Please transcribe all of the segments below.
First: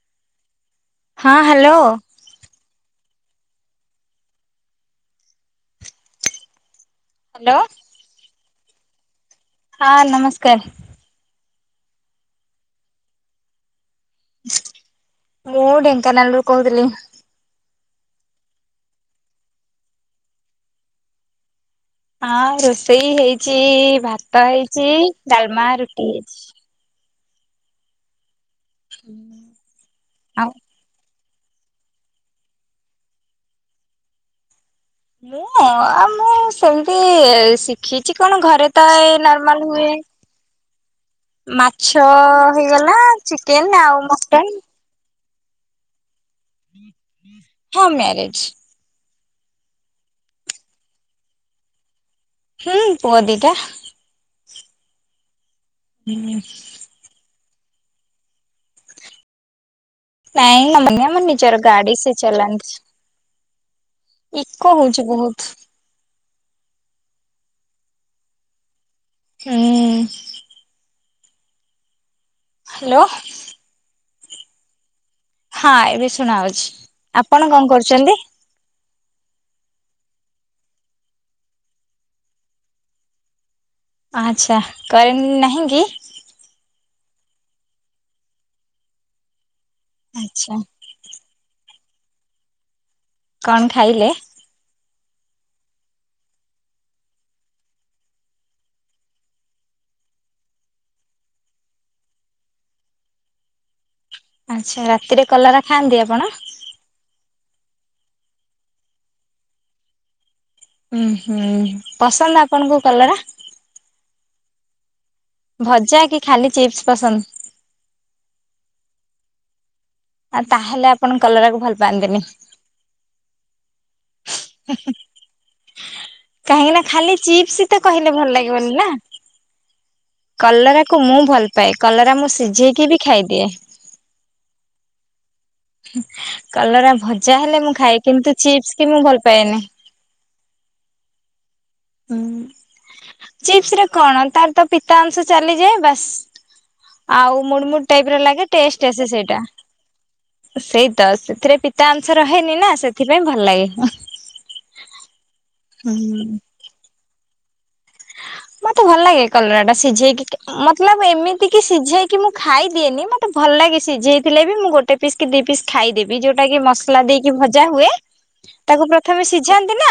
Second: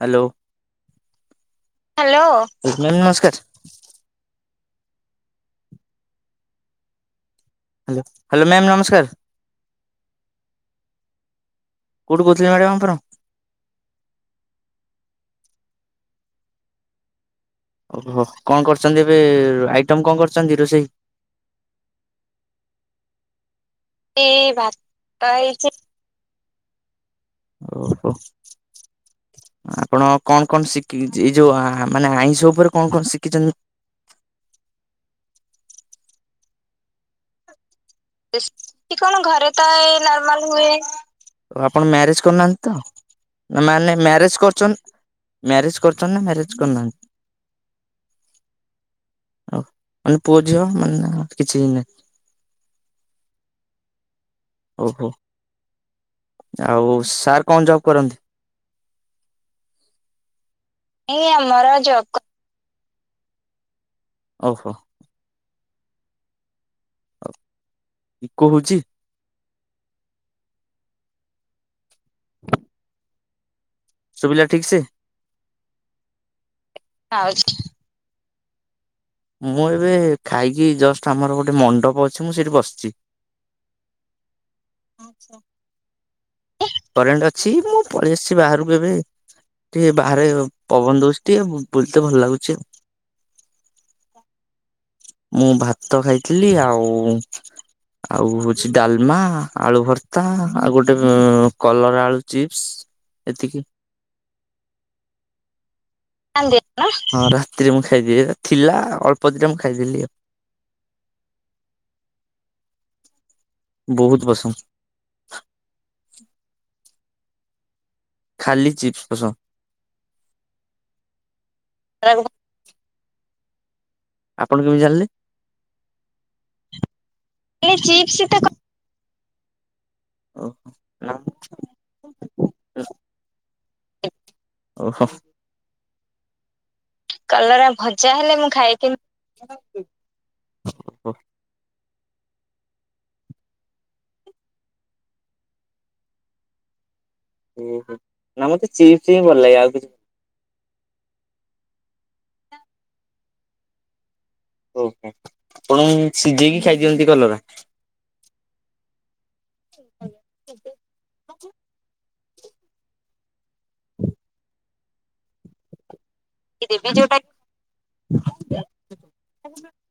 Hello. ହଁ hello. Hello ନମସ୍କାର। Hello. Hello hello ma'am ନମସ୍କାର। ହଁ ନମସ୍କାର। କୋଉଠୁ କହୁଥିଲେ ମ୍ୟାଡ଼ାମ୍ ଆପଣ? ମୁଁ ଢେଙ୍କାନାଳରୁ କହୁଥିଲି। ଓହୋ କଣ କରିଚନ୍ତି ଏବେ ଆଇଟମ କଣ କରିଚନ୍ତି ରୋଷେଇ? ହଁ ରୋଷେଇ ହେଇଚି ଭାତ ହେଇଚି ଡାଲମା ରୁଟି ହେଇଛି। ଓ ହୋ ଆପଣ ଆଉ କଣ-କଣ ଶିଖି ଏଇ ଯୋଉ ମାନେ ଆଇଁଷ ଉପରେ କଣ- କଣ ଶିଖିଛନ୍ତି? ମୁଁ ଆଉ ମୁଁ ସେମିତି ଶିଖିଛି କଣ ଘରେ ତ ଏଇ ନର୍ମାଲ ହୁଏ। ନର୍ମଲ ହୁଏ। ଓ ଆପଣ ମାଛ ମ୍ୟାରେଜ କରିନାହାନ୍ତି ତ ହେଇଗଲା ଚିକେନ ଆଉ ମଟନ। ମ୍ୟାରେେଜ୍ କରଛନ୍ତିନା ମ୍ୟାରେଜ୍ କରନ୍ଦନ୍ତି [unintelligible] ହଁ ମ୍ୟାରେଜ। ହଉ ମାନେ ପୁଅ ଝିଅ ମାନେ କିଛି ନାହିଁ। ହୁଁ ପୁଅ ଦିଇଟା। ଓହୋ। ହୁଁ। ଆଉ ସାର୍ କଣ ଜବ୍ କରନ୍ତି। ନାଇଁ ମ ମ ଏଇ ନିଜର ଆମର ଗାଡ଼ି ଜବ୍ ସେ ଚଲଣି। ଓହୋ ଇକ ହଉଛି ବହୁତ। ଇକ ହଉଛି। [unintelligible] ହ୍ୟାଲୋ। ସୁବିଲା ଠିକ ସେ ହଁ ଏବେ ଶୁଣାଉଛି ଆପଣ କଣ କରୁଛନ୍ତି। ମୁଁ ଏବେ ଖାଇକି ଜଷ୍ଟ ଆମର ଗୋଟେ ମଣ୍ଡପ ଅଛି ମୁଁ ସେଇଠି ବସିଛି। ଆଚ୍ଛା କରେଣ୍ଡ ନାହିଁ କି। କରେଣ୍ଟ୍ ଅଛି, ମୁଁ ପଳେଇ ଆସିଛି ବାହାରକୁ ଏବେ, ଟିକେ ବାହାରେ ଆଚ୍ଛା ପବନ ଦଉଛି। ଟିକେ ବୁଲ୍ ବୁଲତେ ଭଲ ଲାଗୁଛି ଆଉ। କଣ ଖାଇଲେ? ମୁଁ ଭାତ ଖାଇଥିଲି ଆଉ ଆଉ ହଉଛି ଡାଲମା, ଆଳୁ ଭର୍ତ୍ତା, ଆଉ ଗୋଟେ କଲରା ଆଳୁ ଚିପ୍ସ। ଏତିକି। ଆଚ୍ଛା ରାତିରେ କଲରା ଖାଆନ୍ତି ଆପଣ? [unintelligible] ହଁ ରାତିରେ ମୁଁ ଖାଇଦିଏ, ଥିଲା ଅଳ୍ପ ଦିଟା ମୁଁ ଖାଇଦେଲି ଆଉ। ଉଁ ହୁଁ, ପସନ୍ଦ ଆପଣଙ୍କୁ କଲରା? ବହୁତ ପସନ୍ଦ। ଭଜା କି ଖାଲି ଚିପ୍ସ ପସନ୍ଦ? ଖାଲି ଚିପ୍ସ ପସନ୍ଦ। ଆଉ ତାହେଲେ ଆପଣ କଲରାକୁ ଭଲ ପାଆନ୍ତିନି? ଆପଣ କେମିତି ହୁଁ-ହୁଁ, ଜାଣିଲେ? କାହିଁକି ନା ଖାଲି ଚିପ୍ସ ତ କହିଲେ ଚିପ୍ସ ତ ଭଲ ଲାଗିବନି ନା। କଲରାକୁ ଓହୋ ମୁଁ ଭଲ ପାଏ, କଲରା ମୁଁ ସିଝେଇକି ବି ଖାଇଦିଏ। ଓହୋଃ। ହୁଁ କଲରା ଭଜା ହେଲେ କଲରା ମୁଁ ଖାଏ ଭଜା ହେଲେ କିନ୍ତୁ ମୁଁ ଖାଏ ଚିପ୍ସ କି ମୁଁ ଭଲ ପାଏନି। ହୁଁ ଚିପ୍ସ୍ ରେ କଣ ତାର ତ ପିତା ଅଂଶ ଚାଲିଯାଏ ବାସ୍। ଆଉ ମୁଡ ମୁଡ ଟାଇପ୍ ର ନା ଲାଗେ ମତେ ଟେଷ୍ଟ ଚିପ୍ସ ଆସେ ହିଁ ଭଲ ସେଇଟା। ଲାଗେ ଆଉ ସେଇ ତ ସେଥିରେ ପିତା ଅଂସ ରହେନି ନା ସେଥିପାଇଁ ଭଲ ଲାଗେ। ଓହୋ ଆପଣ ସିଝେଇକି ଖାଇଦିଅନ୍ତି କଲରା? ହଁ ମୋତେ ଭଲ ଲାଗେ କଲରା ଟା ସିଝେଇକି ମତଲବ ଏମିତି କି ସିଝେଇକି ମୁଁ ଖାଇଦିଏନି। ମୋ ତ ଭଲ ଲାଗେ ସିଝେଇ ଥିଲେ ବି ମୁଁ ଗୋଟେ ପିସ୍ କି ଦି ପିସ୍ ଖାଇଦେବି। ଯୋଉ ଟାକି ଦେବି ମସଲା ଯୋଉଟା ଦେଇକି ଭଜା ହୁଏ। ତାକୁ ପ୍ରଥମେ ସିଝାନ୍ତି କି ନା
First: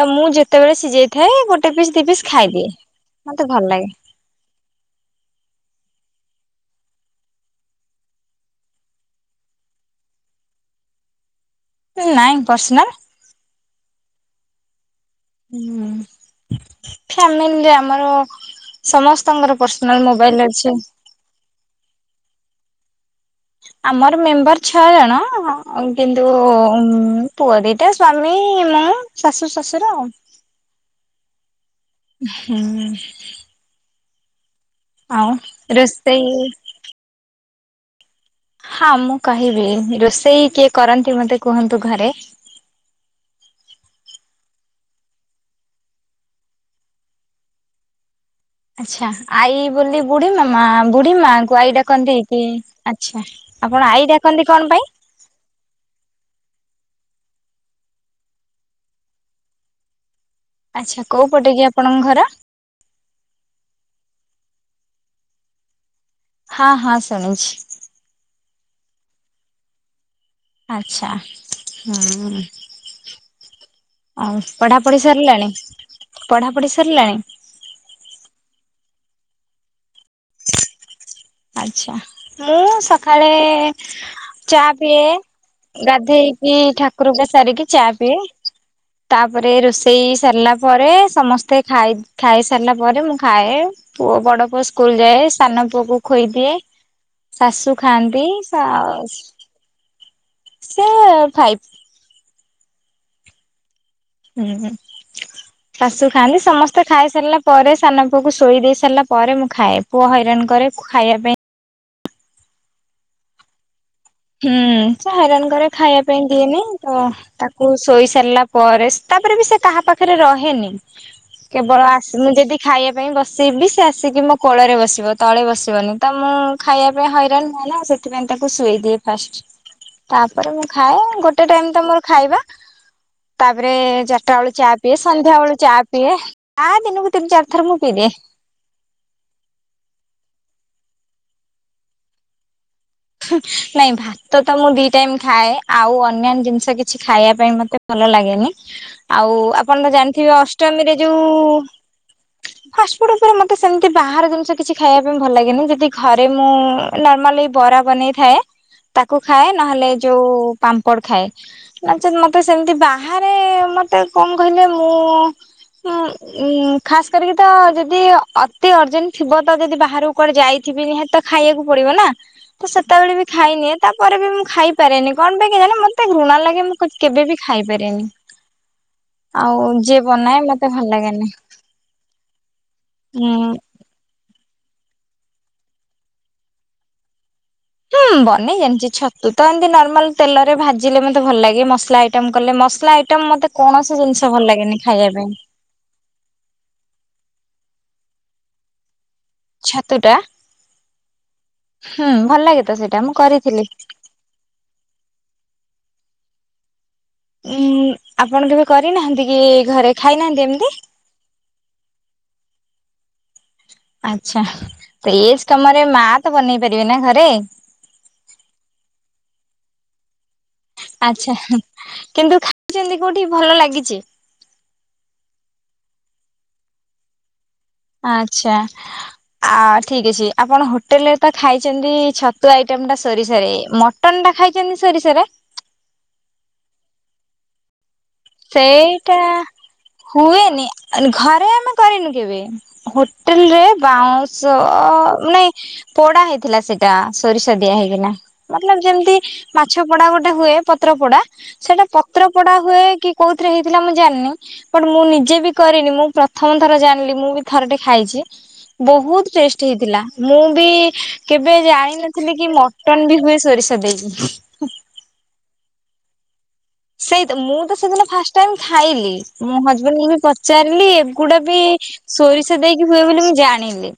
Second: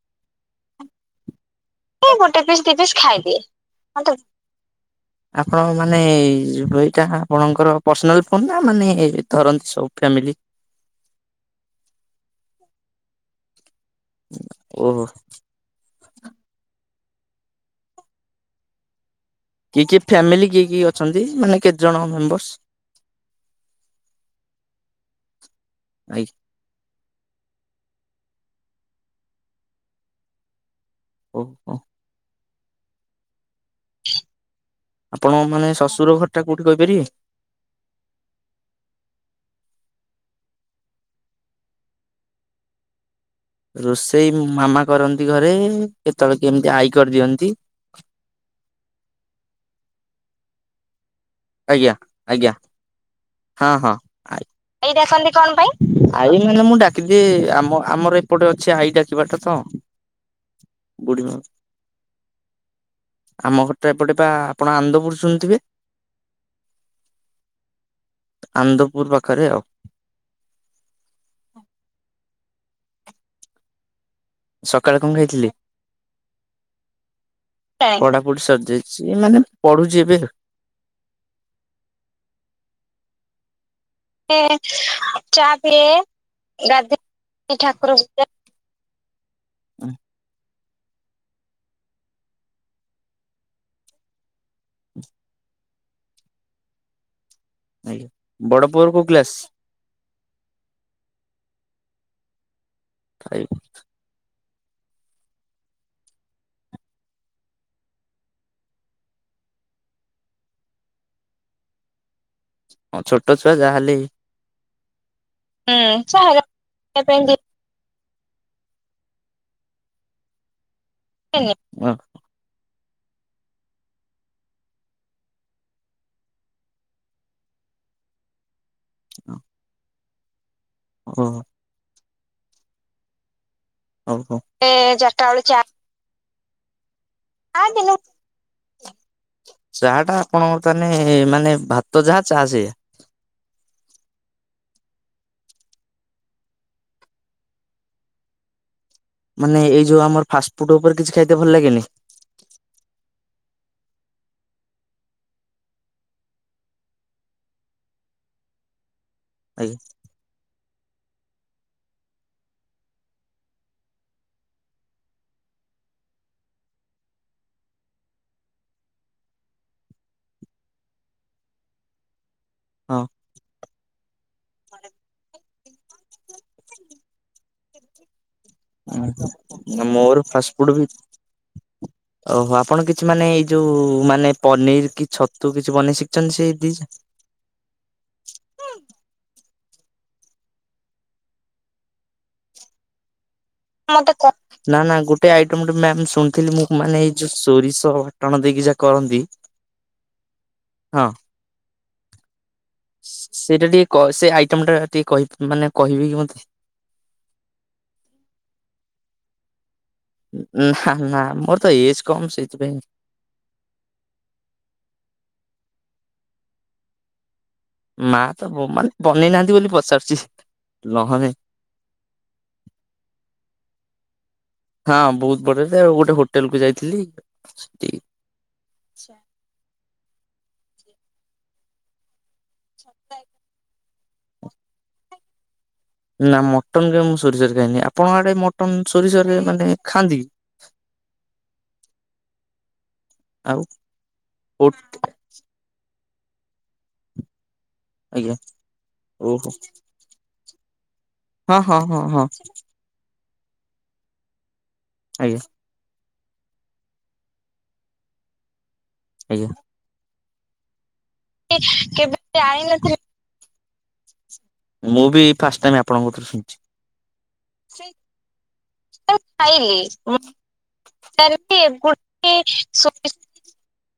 ତ ମୁଁ ଯେତେବେଳେ ସିଝେଇ ଥାଏ ଗୋଟେ ପିସ୍ ଦି ଗୋଟେ ଖାଇ ପିସ୍ ଦିଏ। ଦି ପିସ୍ ଖାଇଦିଏ ମୋତେ ଭଲ ଲାଗେ। ମତେ ଆପଣ ମାନେ ଏଇଟା ଆପଣଙ୍କର ପର୍ସନାଲ୍ ଫୋନ୍ ନା ମାନେ ଧରନ୍ତି ସବୁ ଫ୍ୟାମିଲି? ଏ ନାଇଁ ପର୍ସନାଲ୍। ଓହୋ। ନା ଫେମିଲି ଆମର ସମସ୍ତଙ୍କର କିଏ କିଏ ପର୍ସନାଲ୍ ମୋବାଇଲ୍ ଫ୍ୟାମିଲି କିଏ ଅଛି। କିଏ ଅଛନ୍ତି ମାନେ କେତେ ଜଣ ମେମ୍ବର୍ସ? ଆମର ମେମ୍ବର୍ ଛଅ ଜଣ ଅ, ଆଇ କିନ୍ତୁ ଉଁ, ପୁଅ ଦିଟା, ସ୍ଵାମୀ, ମୁଁ, ଶାଶୁ ଶଶୁର। ଓ ହୋ। ହୁଁ। ଆଉ ଆପଣ ମାନେ ଶଶୁର ରୋଷେଇ ଘରଟା କୋଉଠି କହିପାରିବେ? ହଁ ମୁଁ କହିବି ରୋଷେଇ କିଏ କରନ୍ତି ମୋତେ କୁହନ୍ତୁ ଘରେ? ରୋଷେଇ ମାମା କରନ୍ତି ଘରେ କେତେବେଳେ କେମିତି ଆଈ କରିଦିଅନ୍ତି। ଆଚ୍ଛା ଆଈ ବୋଲି ବୁଢୀ ମାମା ବୁଢୀ ମା କୁ ଆଈ ଆଜ୍ଞା ଡାକନ୍ତି କି ଆଜ୍ଞା। ଆଚ୍ଛା ଆପଣ ଆଈ ଡାକନ୍ତି କଣ ପାଇଁ? ଦେଖନ୍ତି କଣ ପାଇଁ? ଆଈ ମାନେ ମୁଁ ଡାକିଦିଏ ଆମ ଆମର ଏପଟେ ଅଛି ଆଈ ଡାକିବାଟା ତ। ଆଚ୍ଛା ବୁଢୀ କୋଉ ମା ପଟେ କି ଆପଣଙ୍କ ଘର? ଆମ ଘର ଏପଟେ ବା ଆପଣ ଆନ୍ଦପୁର ଶୁଣିୁଥିବେ? ହଁ ହଁ ଶୁଣିଛି। ଆନ୍ଦପୁର ପାଖରେ ଆଉ। ଆଚ୍ଛା, ହୁଁ। ଆଉ ସକାଳେ ପଢାପଢି କଣ ସରିଲାଣି, ଖାଇଥିଲି ପଢା ପଢି ସରିଲାଣି? ପଢାପଢି ସରିଯାଇଛି ଏ ମାନେ ପଢୁଚି ଏବେ। ଆଚ୍ଛା ମୁଁ ସଖାଳେ ଏ ଚା ପିଏ, ଚା ପିଏ ଗାଧେଇକି ଗାଧେ ଠାକୁର ପୂଜା ସାରିକି ଚା ଠାକୁର ପିଏ। ପୂଜା ତାପରେ ରୋଷେଇ ସରିଲା ପରେ ସମସ୍ତେ ଖାଇ ଖାଇସାରିଲା ପରେ ମୁଁ ଖାଏ। ପୁଅ, ବଡ ପୁଅ ସ୍କୁଲ୍ ଯାଏ। ସାନ ପୁଅ କୁ ଖୋଇଦିଏ। ଶାଶୁ ଆଜ୍ଞା ଖାଆନ୍ତି। ବଡ ପୁଅର କୋଉ କ୍ଲାସ ଶାଶ ସେ ଫାଇଭ୍। ଖାଇ ହୁଁ। ଶାଶୁ ଖାଆନ୍ତି ସମସ୍ତେ ଖାଇସାରିଲା ପରେ ସାନ ପୁଅକୁ ଶୋଇ ଦେଇ ସାରିଲା ପରେ ମୁଁ ଖାଏ। ପୁଅ ହଇରାଣ କରେ ଖାଇବା ପାଇଁ। ହଁ ଛୋଟ ଛୁଆ ଯାହା ହେଲେ ବି। ହୁଁ, ସେ ହଇରାଣ କରେ ଖାଇବା ପାଇଁ ଚାହା ହେରିକା ଦିଏନି। ତ ପିଇବା ପାଇଁ ତା କୁ ଶୋଇ ସାରିଲା ପରେ ତାପରେ ବି ସେ କାହା ପାଖରେ ରହେନି। ଦିଏନି। କେବଳ ଓ ଆସ ମୁଁ ଯଦି ଖାଇବା ପାଇଁ ବସିବି ସେ ଆସିକି ମୋ କୋଳରେ ବସିବ ତଳେ ବସିବନି। ତ ମୁଁ ଖାଇବା ପାଇଁ ହଇରାଣ ହୁଏନା। ସେଥିପାଇଁ ତାକୁ ଶୁଏଇଦି ଫାଷ୍ଟ, ତାପରେ ମୁଁ ଖାଏ ଓହୋ ଗୋଟେ ଟାଇମ୍ ତ ମୋର ଖାଇବା। ତାପରେ ହଉ ହଉ। ଚାଟାବେଳୁ ଏ ଚା ପିଏ ଚାରିଟା ବେଳେ ସନ୍ଧ୍ୟାବେଳୁ ଚା ପିଏ ଆ ଦିନକୁ ତିନି ଚାରି ଥର ମୁଁ ଦିନେ ପିଇଦିଏ। ଚାହା ଟା ଆପଣଙ୍କର ତାହେ ମାନେ ଭାତ ଯାହା ଚା ସେୟା। ନାଇଁ ଭାତ ତ ମୁଁ ଦି ଟାଇମ ଖାଏ ଆଉ ଅନ୍ୟାନ୍ୟ ଜିନିଷ କିଛି ଖାଇବା ପାଇଁ ମତେ ଭଲ ଲାଗେନି। ଆଉ ମାନେ ଆପଣ ଏଇ ତ ଯୋଉ ଆମର ଜାଣିଥିବେ ଫାଷ୍ଟଫୁଡ୍ ଉପରେ ଅଷ୍ଟମୀରେ କିଛି ଯୋଉ ଖାଇତେ ଭଲ ଲାଗେନି ଫାଷ୍ଟ ଫୁଡୁ ଉପରେ ମୋତେ ସେମିତି ବାହାର ଜିନିଷ କିଛି ଖାଇବାକୁ ଭଲ ଲାଗେନି ଯଦି ଘରେ ମୁଁ ନର୍ମାଲି ବରା ବନେଇଥାଏ ତାକୁ ଖାଏ ଆଜ୍ଞା ନହେଲେ ଯୋଉ ପାମ୍ପଡ ଖାଏ। ନଚେତ୍ ମତେ ସେମିତି ବାହାରେ ମତେ କଣ କହିଲେ ମୁଁ ଉଁ ଖାସ କରିକି ତ ଯଦି ଅତି ଅର୍ଜେଣ୍ଟ ଥିବ ତ ଯଦି ବାହାରକୁ କୁଆଡେ ଯାଇଥିବି ନିହାତ ଖାଇବାକୁ ପଡିବ ନା ତ ହଁ। ସେତେବେଳେ ବି ଖାଇନିଏ ତାପରେ ବି ମୁଁ ଖାଇ ଖପାରେନି କଣ ପାଇଁ କେୟାଣୀ ମତେ ଘୃଣା ଲାଗେ ମୁଁ କେବେ ବି ଖାଇପାରେନି। ଆଉ ଯିଏ ମୋର ବନାଏ ଫାଷ୍ଟଫୁଡ୍ ମତେ ବି ଭଲ ଲାଗେନି। ଓହୋ ଆପଣ କିଛି ମାନେ ହୁଁ। ଏଇ ଯୋଉ ମାନେ ପନିର କି ଛତୁ କିଛି ବନେଇ ଶିଖଛନ୍ତି ସେ ଦିସ? ହୁଁ ବନେଇ ଜାଣିଚି ଛତୁ ତ ଏମିତି ନର୍ମାଲ ତେଲରେ ଭାଜିଲେ ମତେ ଭଲ ଲାଗେ ମସଲା। ଆଇଟମ୍ କଲେ ମସଲା ଆଇଟମ୍ ମୋତେ କୌଣସି ଜିନିଷ ଭଲ ଲାଗେନି ଖାଇବା ପାଇଁ। ମୁଁ ଗୋଟେ ମ୍ୟାମ ଶୁଣିଥିଲି ମୁଁ ମାନେ ଏଇ ଯୋଉ ସୋରିଷ ବାଟଣ ଦେଇକି ଯାହା କରନ୍ତି। ଛତୁଟା। ହଁ। ହୁଁ ଭଲ ଲାଗେ ତ ସେଇଟା ମୁଁ ସେଇଟା କରିଥିଲି। ଟିକେ କ ସେ ଆଇଟମ ଟା ଟିକେ ମାନେ କହିବେ କି ମୋତେ? ଉଁ ଆପଣ କେବେ କରିନାହାନ୍ତି କି ଘରେ ଖାଇନାହାନ୍ତି ଏମିତି? ନା ନା ମୋର ତ ଏଜ କମ ସେ- ଥିପାଇଁ ଆଚ୍ଛା ତ ଏଜ କାମରେ ମା ତ ବନେଇ ପାରିବେ ନା ଘରେ? ମା ତ ମାନେ ବନେଇ ନାହାନ୍ତି ବୋଲି ପଚାରୁଛି? ନହେଲେ ଆଚ୍ଛା କିନ୍ତୁ ଖାଇଛନ୍ତି କୋଉଠି ଭଲ ଲାଗିଛି? ହଁ ବହୁତ ବଡରେ ଆଉ ଗୋଟେ ହୋଟେଲକୁ ଯାଇଥିଲି ସେଠି ଆଚ୍ଛା। ଆ ଠିକ ଅଛି ଆପଣ ହୋଟେଲରେ ତ ଖାଇଛନ୍ତି ଛତୁ ଆଇଟମ ଟା ସେଠି ସୋରିଷରେ ମ ମଟନଟା ଖାଇଛନ୍ତି ସରିଷରେ? ନା ମଟନ କେବେ ମୁଁ ସୋରିଷରେ ଖାଇନି ଆପଣଙ୍କ ଆଡେ ମଟନ୍ ସେଇଟା ସୋରିଷରରେ ମାନେ ଖାଆନ୍ତି କି? ହୁଏନି ଘରେ ଆମେ କରିନୁ କେବେ ହୋଟେଲରେ ଆଉ ବାଉଁଶ କୋଉଠି ଅ ନାଇ ପୋଡା ହେଇଥିଲା ସେଇଟା ସୋରିଷ ଦିଆ ହେଇକିନା ଆଜ୍ଞା ମତଲବ୍ ଯେମିତି ଓହୋ ମାଛ ପୋଡା ଗୋଟେ ହୁଏ ପତ୍ର ପୋଡା ହଁ ହଁ ସେଟା ହଁ ହଁ ପତ୍ର ପୋଡା ହୁଏ କି କୋଉଥିରେ ହେଇଥିଲା ମୁଁ ଜାଣିନି ବଟ ମୁଁ ନିଜେ ଆଜ୍ଞା ବି କରିନି ମୁଁ ପ୍ରଥମ ଥର ଜାଣିଲି ମୁଁ ବି ଥରେ ଖାଇଛି ବହୁତ ଆଜ୍ଞା। ଟେଷ୍ଟ ହେଇ ଥିଲା ମୁଁ ବି କେବେ ଜାଣି କେବେ ନଥିଲି କି ଜାଣିନଥିଲି। ମଟନ ବି ହୁଏ ସୋରିଷ ଦେଇକି। ମୁଁ ବି ଫାଷ୍ଟ ଟାଇମ ଆପଣଙ୍କଠୁ ଶୁଣୁଛି। ସେଇତ ମୁଁ ତ ସେଦିନ ସେଇଟା ଫାଷ୍ଟ ଟାଇମ୍ ଖାଇଲି ମୋ ହଜବେଣ୍ଡଙ୍କୁ ବି ପଚାରିଲି ମଟନ ଏଗୁଡା ବି ଗୋଟେ ସୋରିଷ ଦେଇକି ହୁଏ ସୋରିଷ ବୋଲି ମୁଁ ଜାଣିଲି।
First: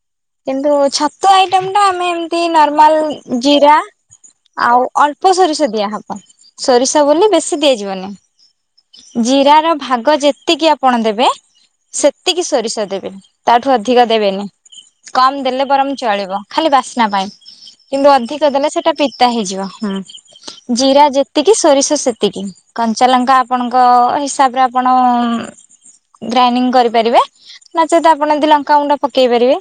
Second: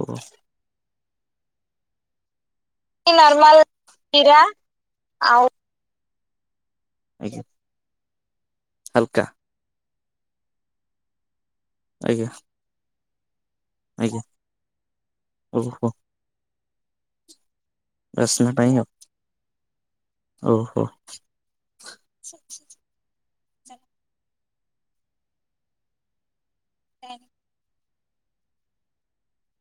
ଓହୋ। କିନ୍ତୁ ଛତୁ ଆଇଟମ ଟା ଆମେ- ତି ନର୍ମାଲ ନର୍ମାଲ ଜିରା ଜିରା ଆଉ ଅଳ୍ପ ଆଉ ସୋରିଷ ଦିଆହବ। ସୋରିଷ ବୋଲି ଆଜ୍ଞା ବେଶୀ ଦେଇଯିବନି ହାଲକା ଜିରା ର ଭାଗ ଯେତିକି ଆପଣ ଦେବେ ଆଜ୍ଞା ସେତିକି ସୋରିଷ ଦେବେ ତାଠୁ ଅଧିକ ଆଜ୍ଞା ଦେବେନି। କମ୍ ଦେଲେ ଓହୋ ବରଂ ଚଳିବ ଖାଲି ବାସ୍ନା ପାଇଁ। କିନ୍ତୁ ଅଧିକ ବାସ୍ନା ଦେଲେ ପାଇଁ ଆଉ ସେଟା ପିତା ହେଇଯିବ ହୁଁ ଓହୋ। ଜିରା ଯେ ସେତିକି ସୋରିଷ ସେତିକି କଞ୍ଚା ଲଙ୍କା ଆପଣଙ୍କ ହିସାବରେ ଆପଣ ଗ୍ରାଇଣ୍ଡିଙ୍ଗ କରିପାରିବେ ନଚେତ ଆପଣ ଯଦି ଲଙ୍କା ଗୁଣ୍ଡ ପକେଇ ପାରିବେ।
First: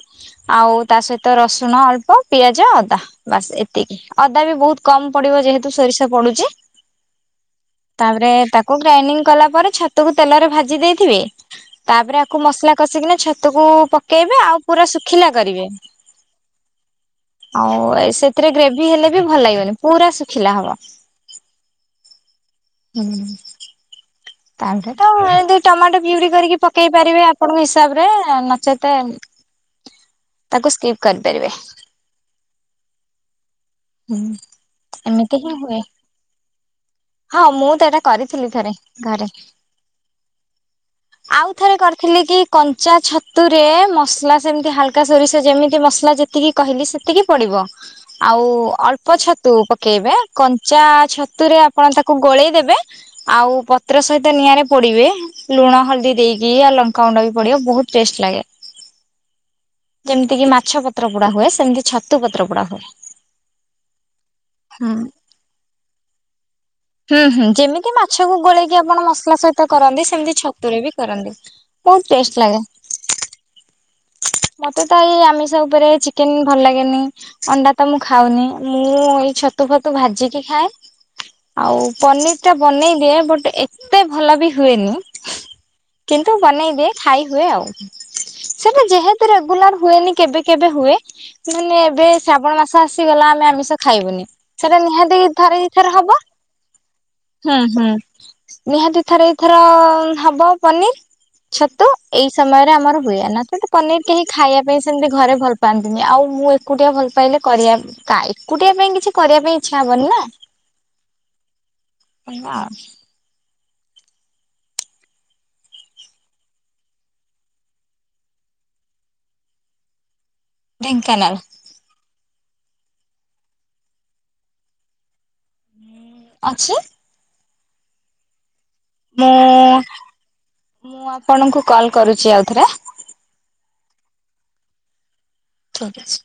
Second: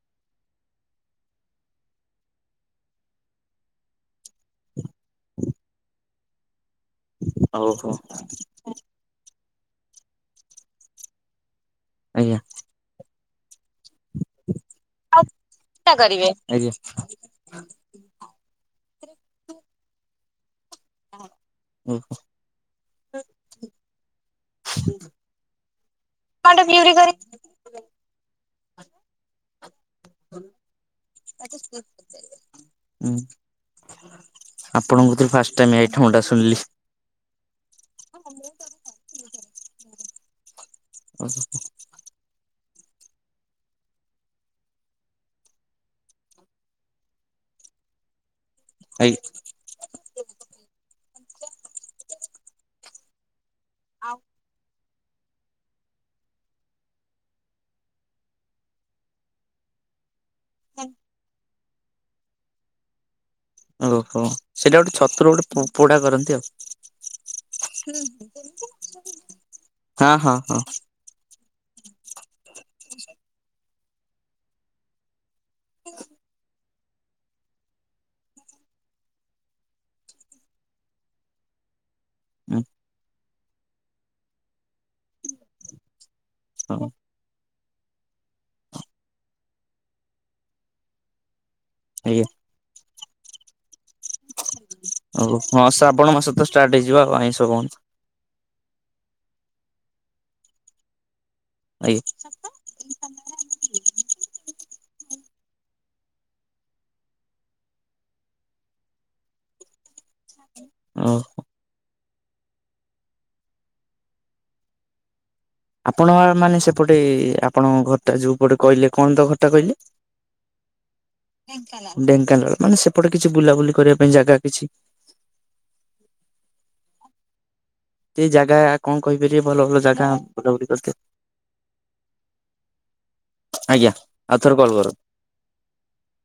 ଆଉ ତା ସହିତ ରସୁଣ ଅଳ୍ପ ପିଆଜ ଅଦା ବାସ୍ ଏତିକି। ଅଦା ବି ବହୁତ କମ ପଡିବ ଯେହେତୁ ସୋରିଷ ପଡୁଛି ଓହୋ ତାପରେ ତାକୁ ଗ୍ରାଇଣ୍ଡିଙ୍ଗ କଲା ପରେ ଛତକୁ ତେଲରେ ଭାଜି ଦେଇଥିବେ ତାପରେ ଆଜ୍ଞା ଆକୁ ମସଲା କସିକିନା ଛତକୁ ପକେଇବେ ଆଉ ପୁରା ଶୁଖିଲା କରିବେ। ଟା କରିବେ ଆଉ ସେଥିରେ ଗ୍ରେଭି ହେଲେ ବି ଭଲ ଲାଗିବନି ପୁରା ଶୁଖିଲା ହବ ଓହୋ [unintelligible] [unintelligible] ଏମିତି ଟମାଟୋ ପିଉରି କରିକି ଟମାଟୋ ପକେଇ ପ୍ୟୁରି ପାରିବେ କରିବେ। ଆପଣଙ୍କ ହିସାବରେ ନଚେତ ତାକୁ ସ୍କିପ୍ କରିପାରିବେ ହୁଁ ହୁଁ ଆପଣଙ୍କ କତୁରୁ ଏମିତି ହିଁ ଫାଷ୍ଟ ହୁଏ। ଟାଇମ୍ ଆଇଟମଟା ଶୁଣିଲି ହଁ ମୁଁ ତ ଏଟା କରିଥିଲି ଥରେ ଘରେ ଓହୋ ଆଉ ଥରେ କରିଥିଲି କି କଞ୍ଚା ଛତୁରେ ମସଲା ସେମିତି ହାଲକା ସୋରିଷ ଯେମିତି ମସଲା ଯେତିକି କହିଲି ସେତିକି ପଡିବ ଆଉ ଏଇ ଅଳ୍ପ ଛ ତୁ ପକେଇବେ କଞ୍ଚା ଛତୁରେ ଆପଣ ତାକୁ ଗୋଳେଇ ଦେବେ ଆଉ ପତ୍ର ସହିତ ନିଆଁରେ ପୋଡିବେ ଲୁଣ ହଳଦୀ ଦେଇକି ଆଉ ଲଙ୍କାୁଗୁଣ୍ଡ ବି ପଡିବ ବହୁତ ଟେଷ୍ଟ ଲାଗେ। ଯେମିତି କିି ମାଛ ପତ୍ର ପୁଡା ହୁଏ ସେମିତି ଛତୁ ପତ୍ର ପୁଡା ହୁଏ। ଓହୋ ସେଇଟା ହୁଁ ଗୋଟେ ଛତୁର ଗୋଟେ ପୋ ପୋଡା କରନ୍ତି ଆଉ ହୁଁ ହୁଁ ଯେମିତି ମାଛକୁ ଗୋଳେଇକି ଆପଣ ମସଲା ସହିତ କରନ୍ତି ସେମିତି ହଁ ହଁ ଛତୁରେ ବି ବି କରନ୍ତି ବହୁତ ଟେଷ୍ଟ ଲାଗେ ମତେ ତ ଏଇ ଆମିଷ ଉପରେ ଚିକେନ ଭଲ ଲାଗେନି ଅଣ୍ଡା ତ ମୁଁ ଖାଉନି ମୁଁ ଏଇ ଛତୁ ଫତୁ ଭାଜିକି ଖାଏ ଆଉ ପନିର ଟା ହଁ ହୁଁ ବନେଇ ଦିଏ ବଟ ଏ ଏତେ ଭଲ ବି ହୁଏନି କିନ୍ତୁ ହଁ। ବନେଇଦିଏ ଖାଇ ହୁଏ ଆଉ ସେଟା ଯେହେତୁ ରେଗୁଲାର ହୁଏନି କେବେ କେବେ ହୁଏ ମାନେ ଏବେ ଆଜ୍ଞା ଶ୍ରାବଣ ମାସ ଆସିଗଲା ଆମେ ଆମିଷ ଖାଇବୁନି ସେଇଟା ନିହାତି ଓ ଥରେ ହଁ ଦିଥର ଶ୍ରାବଣ ହବ ମାସ ତ ଷ୍ଟାର୍ଟ ହେଇଯିବ ଆଉ ଆଇଁଷ ହୁଁ ବନ୍ଦ ହୁଁ ନିହାତି ଥରେଇଥର ହବ ପନିର ଛତୁ ଆଜ୍ଞା ଏଇ ସମୟରେ ଆମର ହୁଏ ନଚେତ ପନିର କେହି ଖାଇବା ପାଇଁ ସେମିତି ଘରେ ଭଲ ପାଆନ୍ତିନି ଆଉ ମୁଁ ଏକୁଟିଆ ଭଲ ପାଇଲେ କରିବା କାଏ ଏକୁଟିଆ ପାଇଁ କିଛି କରିବା ପାଇଁ ଇଚ୍ଛା ହବନି ନା। ଓଉ ଟିଙ୍ଗା ଆପଣ ମାନେ ସେପଟେ ଆପଣଙ୍କ ଘରଟା ଯୋଉପଟେ କହିଲେ କଣ ତ ଘରଟା କହିଲେ ଢେଙ୍କାନାଳ ଢେଙ୍କାନାଳ ମାନେ ସେପଟେ କିଛି ବୁଲାବୁଲି କରିବା ପାଇଁ ଜାଗା କିଛି ଅଛି। ସେ ଜାଗା କଣ ମୁଁ କହିପାରିବେ ଭଲ ଭଲ ଜାଗା ବୁଲାବୁଲି କରିତେ ମୁଁ ଆପଣଙ୍କୁ କଲ୍ କରୁଛି ଆଉଥରେ ଆଜ୍ଞା ଆଉ ଥରେ କଲ୍ କର ଠିକ ଅଛି